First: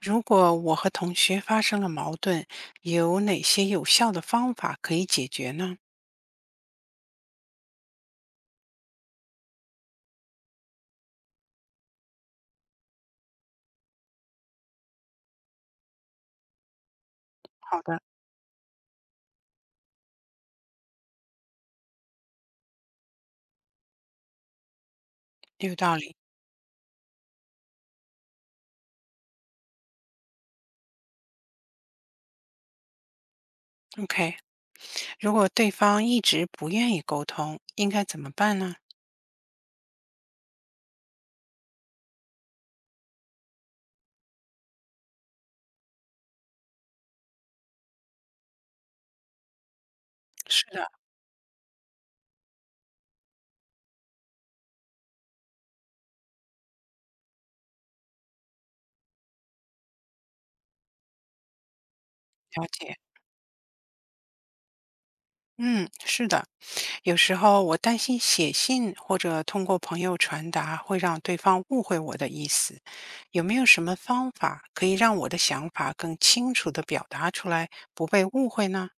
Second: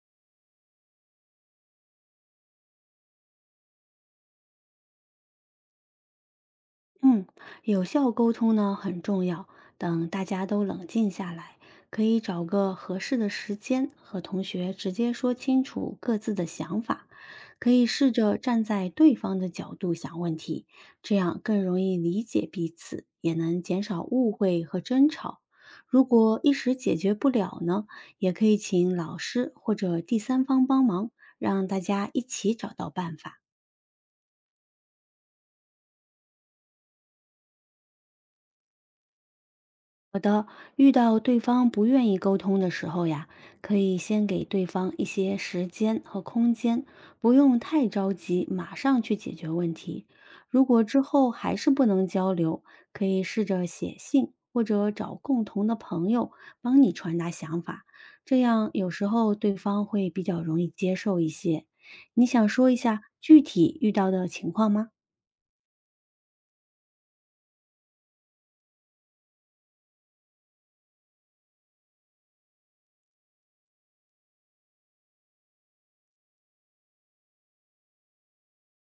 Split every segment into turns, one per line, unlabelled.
如果我和同学发生了矛盾，有哪些有效的方法可以解决呢？
嗯，有效沟通呢很重要。等大家都冷静下来，可以找个合适的时间和同学直接说清楚各自的想法，可
好
以
的，
试着站在对方的角度想问题，这样更容易理解彼此，也能减少误会和争吵。
有道
如
理。
果一时解决不了呢，也可以请老师或者第三方帮忙，让大家一起找到办法。
OK，如果对方一直不愿意沟通，应该怎么办呢？
遇到对方不愿意沟通的时候呀，可以先给对方一些时间和空间，不用太着急，马上去解决问题。如
是
果
的，
之后还是不能交流，可以试着写信或者找共同的朋友帮你传达想法，这样有时候对方会比较容易接受一些。你想
了
说一
解。
下具体遇到的情况吗？
嗯，是的。有时候我担心写信或者通过朋友传达会让对方误会我的意思，有没有什么方法可以让我的想法更清楚地表达出来，不被误会呢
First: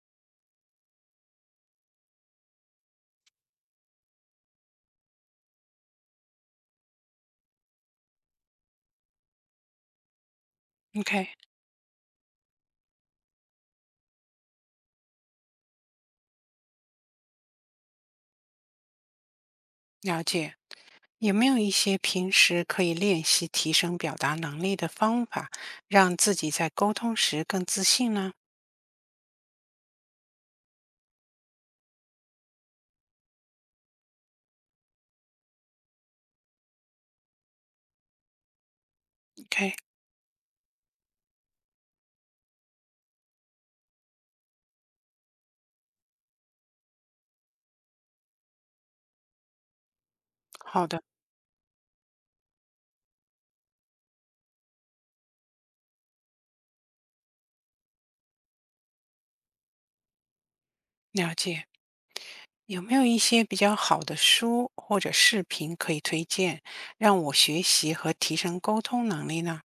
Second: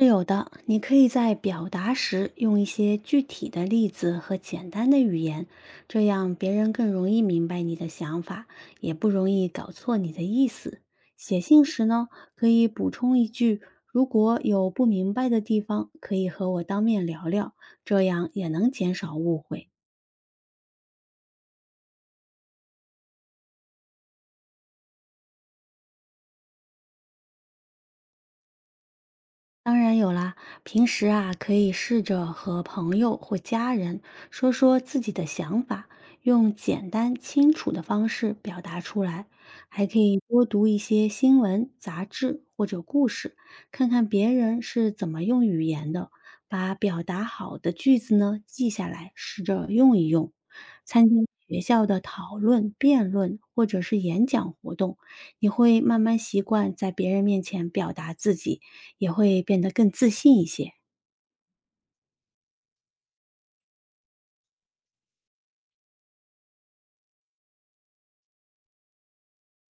是有的，你可以在表达时用一些具体的例子和简单的语言，这样别人更容易明白你的想法，也不容易搞错你的意思。
？OK，
写信时呢，可以补充一句：如果有不明白的地方，可以和我当面聊聊，这样也能减少误会。
了解。有没有一些平时可以练习提升表达能力的方法，让自己在沟通时更自信呢
当然有啦，平时啊，可以试着和朋友或家人说说自己的想法，用简单清楚的方式表达出来。
？OK，
还可以多读一些新闻、杂志或者故事，看看别人是怎么用语言的，把表达好的句子呢记下来，试着用一用。
好的，
参加学校的讨论、辩论或者是演讲活动，你会慢慢习惯在别人面前表达自己。也会变得更自信一些。
了解。有没有一些比较好的书或者视频可以推荐，让我学习和提升沟通能力呢？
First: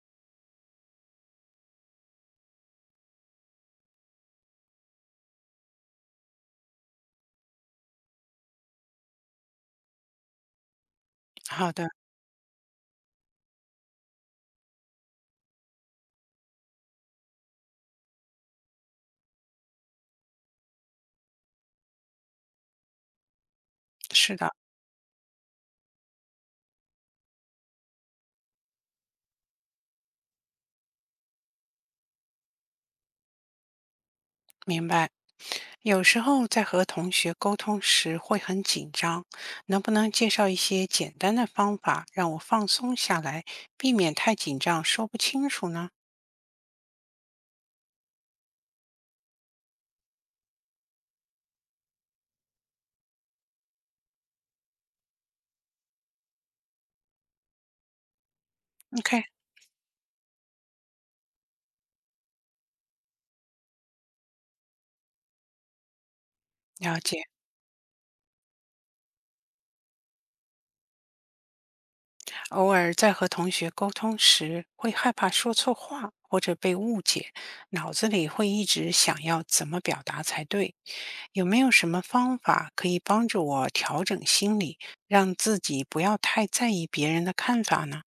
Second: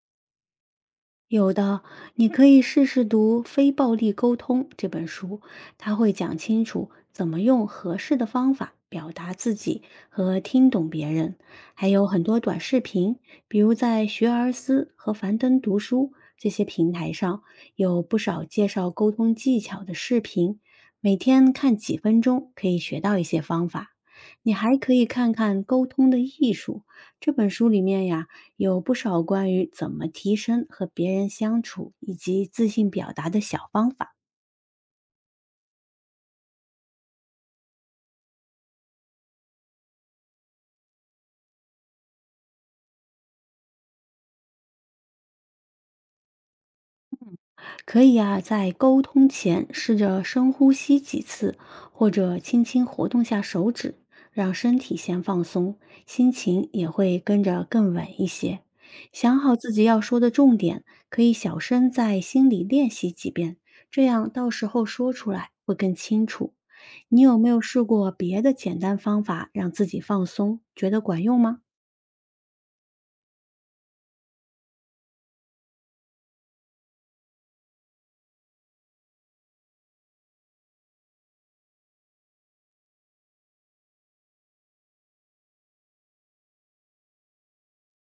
有的，你可以试试读《非暴力沟通》这本书，它会讲清楚怎么用合适的方法表达自己和听懂别人。
好
还
的，
有很多短视频，比如在学而思和樊登读书这些平台上，有不少介绍沟通技巧的视频，每天看几分钟可以学到一些方法。
是的，
你还可以看看《沟通的艺术》这本书里面呀，有不少关于怎么提升和别人相处以及自信表达的小方法，
明白。有时候在和同学沟通时会很紧张，能不能介绍一些简单的方法让我放松下来，避免太紧张说不清楚呢
可以啊，在沟通前试着深呼吸几次，或者轻轻活动下手指，让身体先放松，心情也会跟着更稳一些。
？OK，
想好自己要说的重点，可以小声在心里练习几遍，这样到时候说出来会更清楚。
了解，
你有没有试过别的简单方法让自己放松？觉得管用吗？
偶尔在和同学沟通时，会害怕说错话或者被误解，脑子里会一直想要怎么表达才对。有没有什么方法可以帮助我调整心理，让自己不要太在意别人的看法呢？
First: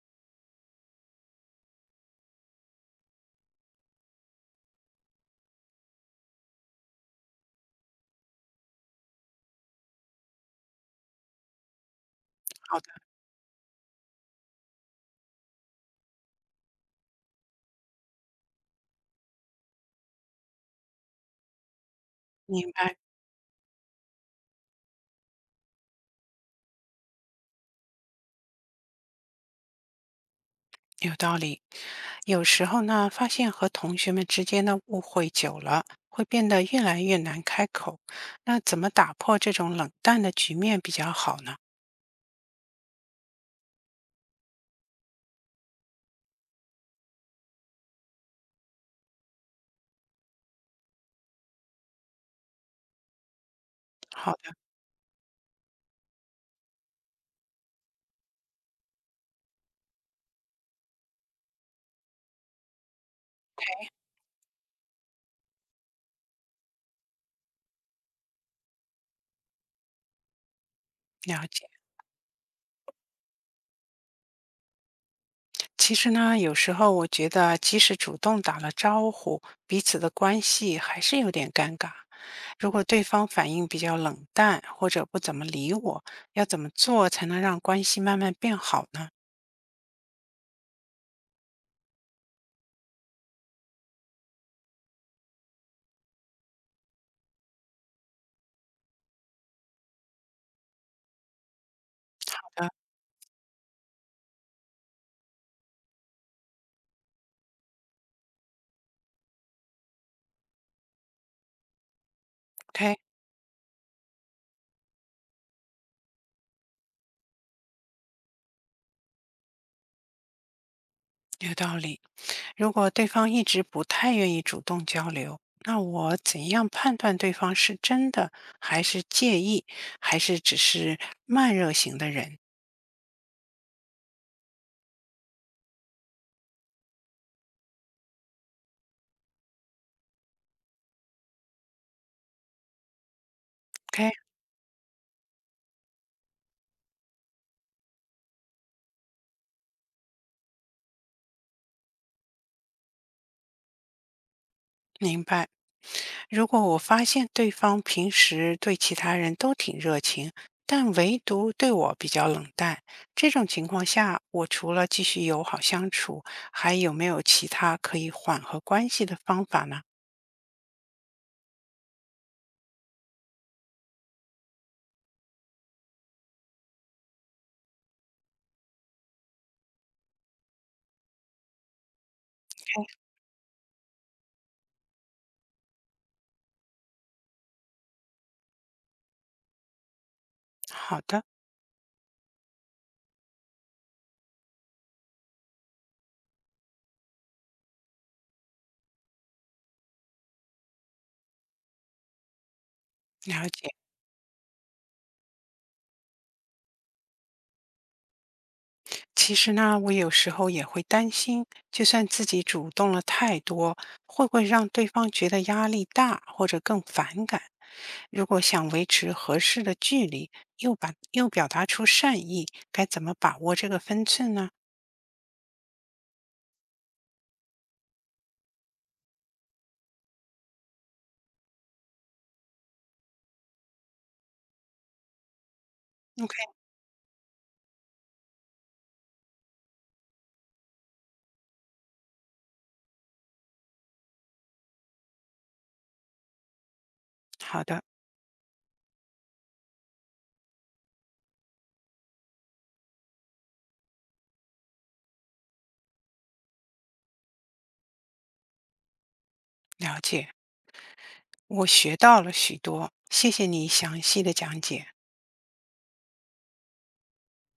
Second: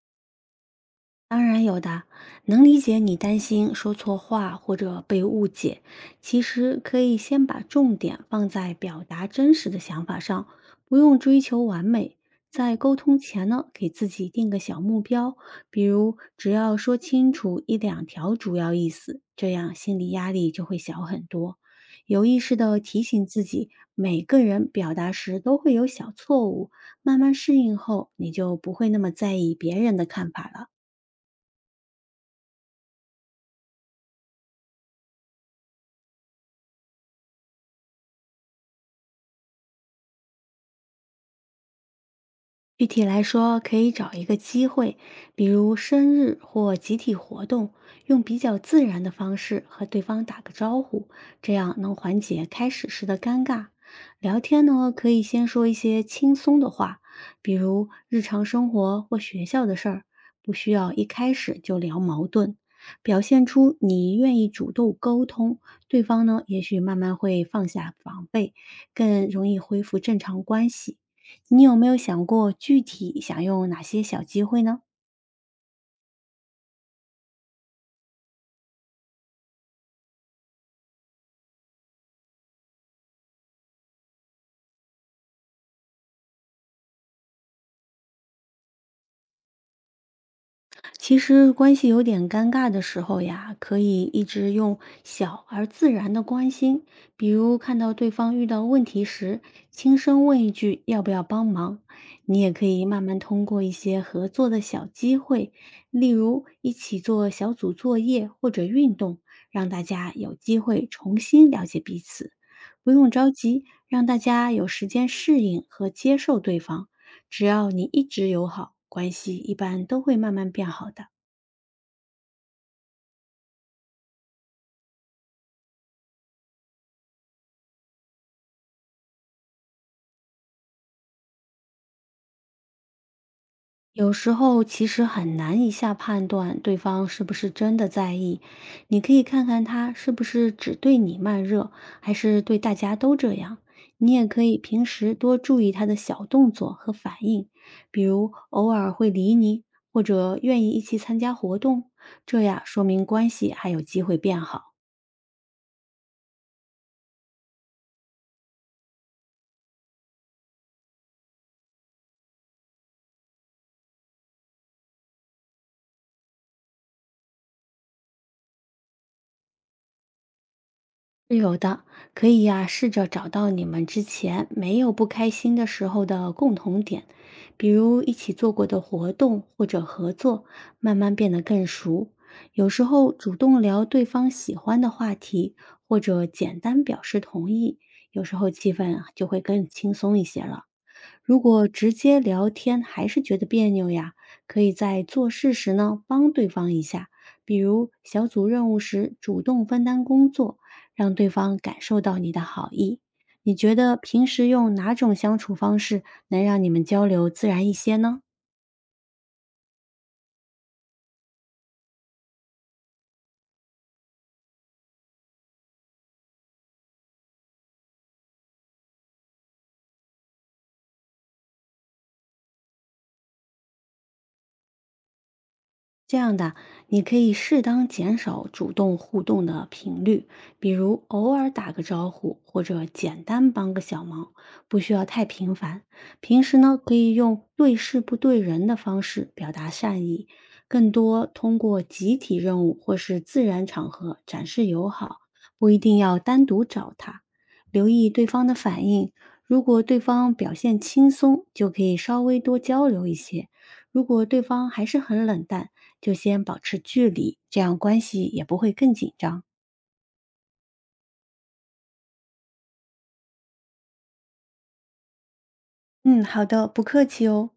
当然有的，能理解你担心说错话或者被误解。其实可以先把重点放在表达真实的想法上，不用追求完美。在
好的，
沟通前呢，给自己定个小目标，比如只要说清楚一两条主要意思，这样心理压力就会小很多。有意识
明
的
白，
提醒自己，每个人表达时都会有小错误，慢慢适应后，你就不会那么在意别人的看法了。
有道理。有时候呢，发现和同学们之间的误会久了，会变得越来越难开口。那怎么打破这种冷淡的局面比较好呢？
具体来说，可以找一个机会，比如生日或集体活动，用比较自然的方式和对方打个招呼，这样能缓解开始时的尴尬。
好
聊
的，
天呢，可以先说一些轻松的话，比如日常生活或学校的事儿，不需要一开始就聊矛盾。表现出你愿意主动沟通，对方呢，也许慢慢会放下防备，更容易恢复正常关系。
了
你
解。
有没有想过具体想用哪些小机会呢？
其实呢，有时候我觉得，即使主动打了招呼，彼此的关系还是有点尴尬。如果对方反应比较冷淡，或者不怎么理我，要怎么做才能让关系慢慢变好呢？
其实关系有点尴尬的时候呀，可以一直用小而自然的关心，比如看到对方遇到问题时，轻声问一句要不要帮忙。你也可
啊
以慢慢通过一些合作的小机会，例如一起做小组作业或者运动，让大家有机会重新了解彼此。不
，OK，
用着急，让大家有时间适应和接受对方。只要你一直友好，关系一般都会慢慢变好的。
有道理。如果对方一直不太愿意主动交流，那我怎样判断对方是真的还是介意，还是只是慢热型的人
有时候其实很难一下判断对方是不是真的在意，你可以看看他是不是只对你慢热，还是对大家都这样。你也
？OK，
可以平时多注意他的小动作和反应，比如偶尔会理你，或者愿意一起参加活动，这样说明关系还有机会变好。
明白。如果我发现对方平时对其他人都挺热情，但唯独对我比较冷淡，这种情况下，我除了继续友好相处，还有没有其他可以缓和关系的方法呢？
是有的，可以呀、试着找到你们之前没有不开心的时候的共同点，比如一起做过的活动或者合作，慢慢变得更熟。有时候主动聊对方喜欢的话题，或者简单表示同意，有时候气氛啊就会更轻松一些了。
好的，
如果直接聊天还是觉得别扭呀，可以在做事时呢帮对方一下，比如小组任务时主动分担工作。让对方感受到你的好意。
了
你
解。
觉得平时用哪种相处方式能让你们交流自然一些呢？
其实呢，我有时候也会担心，就算自己主动了太多，会不会让对方觉得压力大或者更反感？如果想维持合适的距离，又把又表达出善意，该怎么把握这个分寸呢
这样的，你可以适当减少主动互动的频率，比如偶尔打个招呼或者简单帮个小忙，不需要太频繁。平
？OK，
时呢，可以用对事不对人的方式表达善意，更多通过集体任务或是自然场合展示友好，不一定要单独找他。
好的，
留意对方的反应，如果对方表现轻松，就可以稍微多交流一些。如果对方还是很冷淡，就先保持距离，这样关系也不会更紧张。
了解，我学到了许多，谢谢你详细的讲解。
嗯，好的，不客气哦。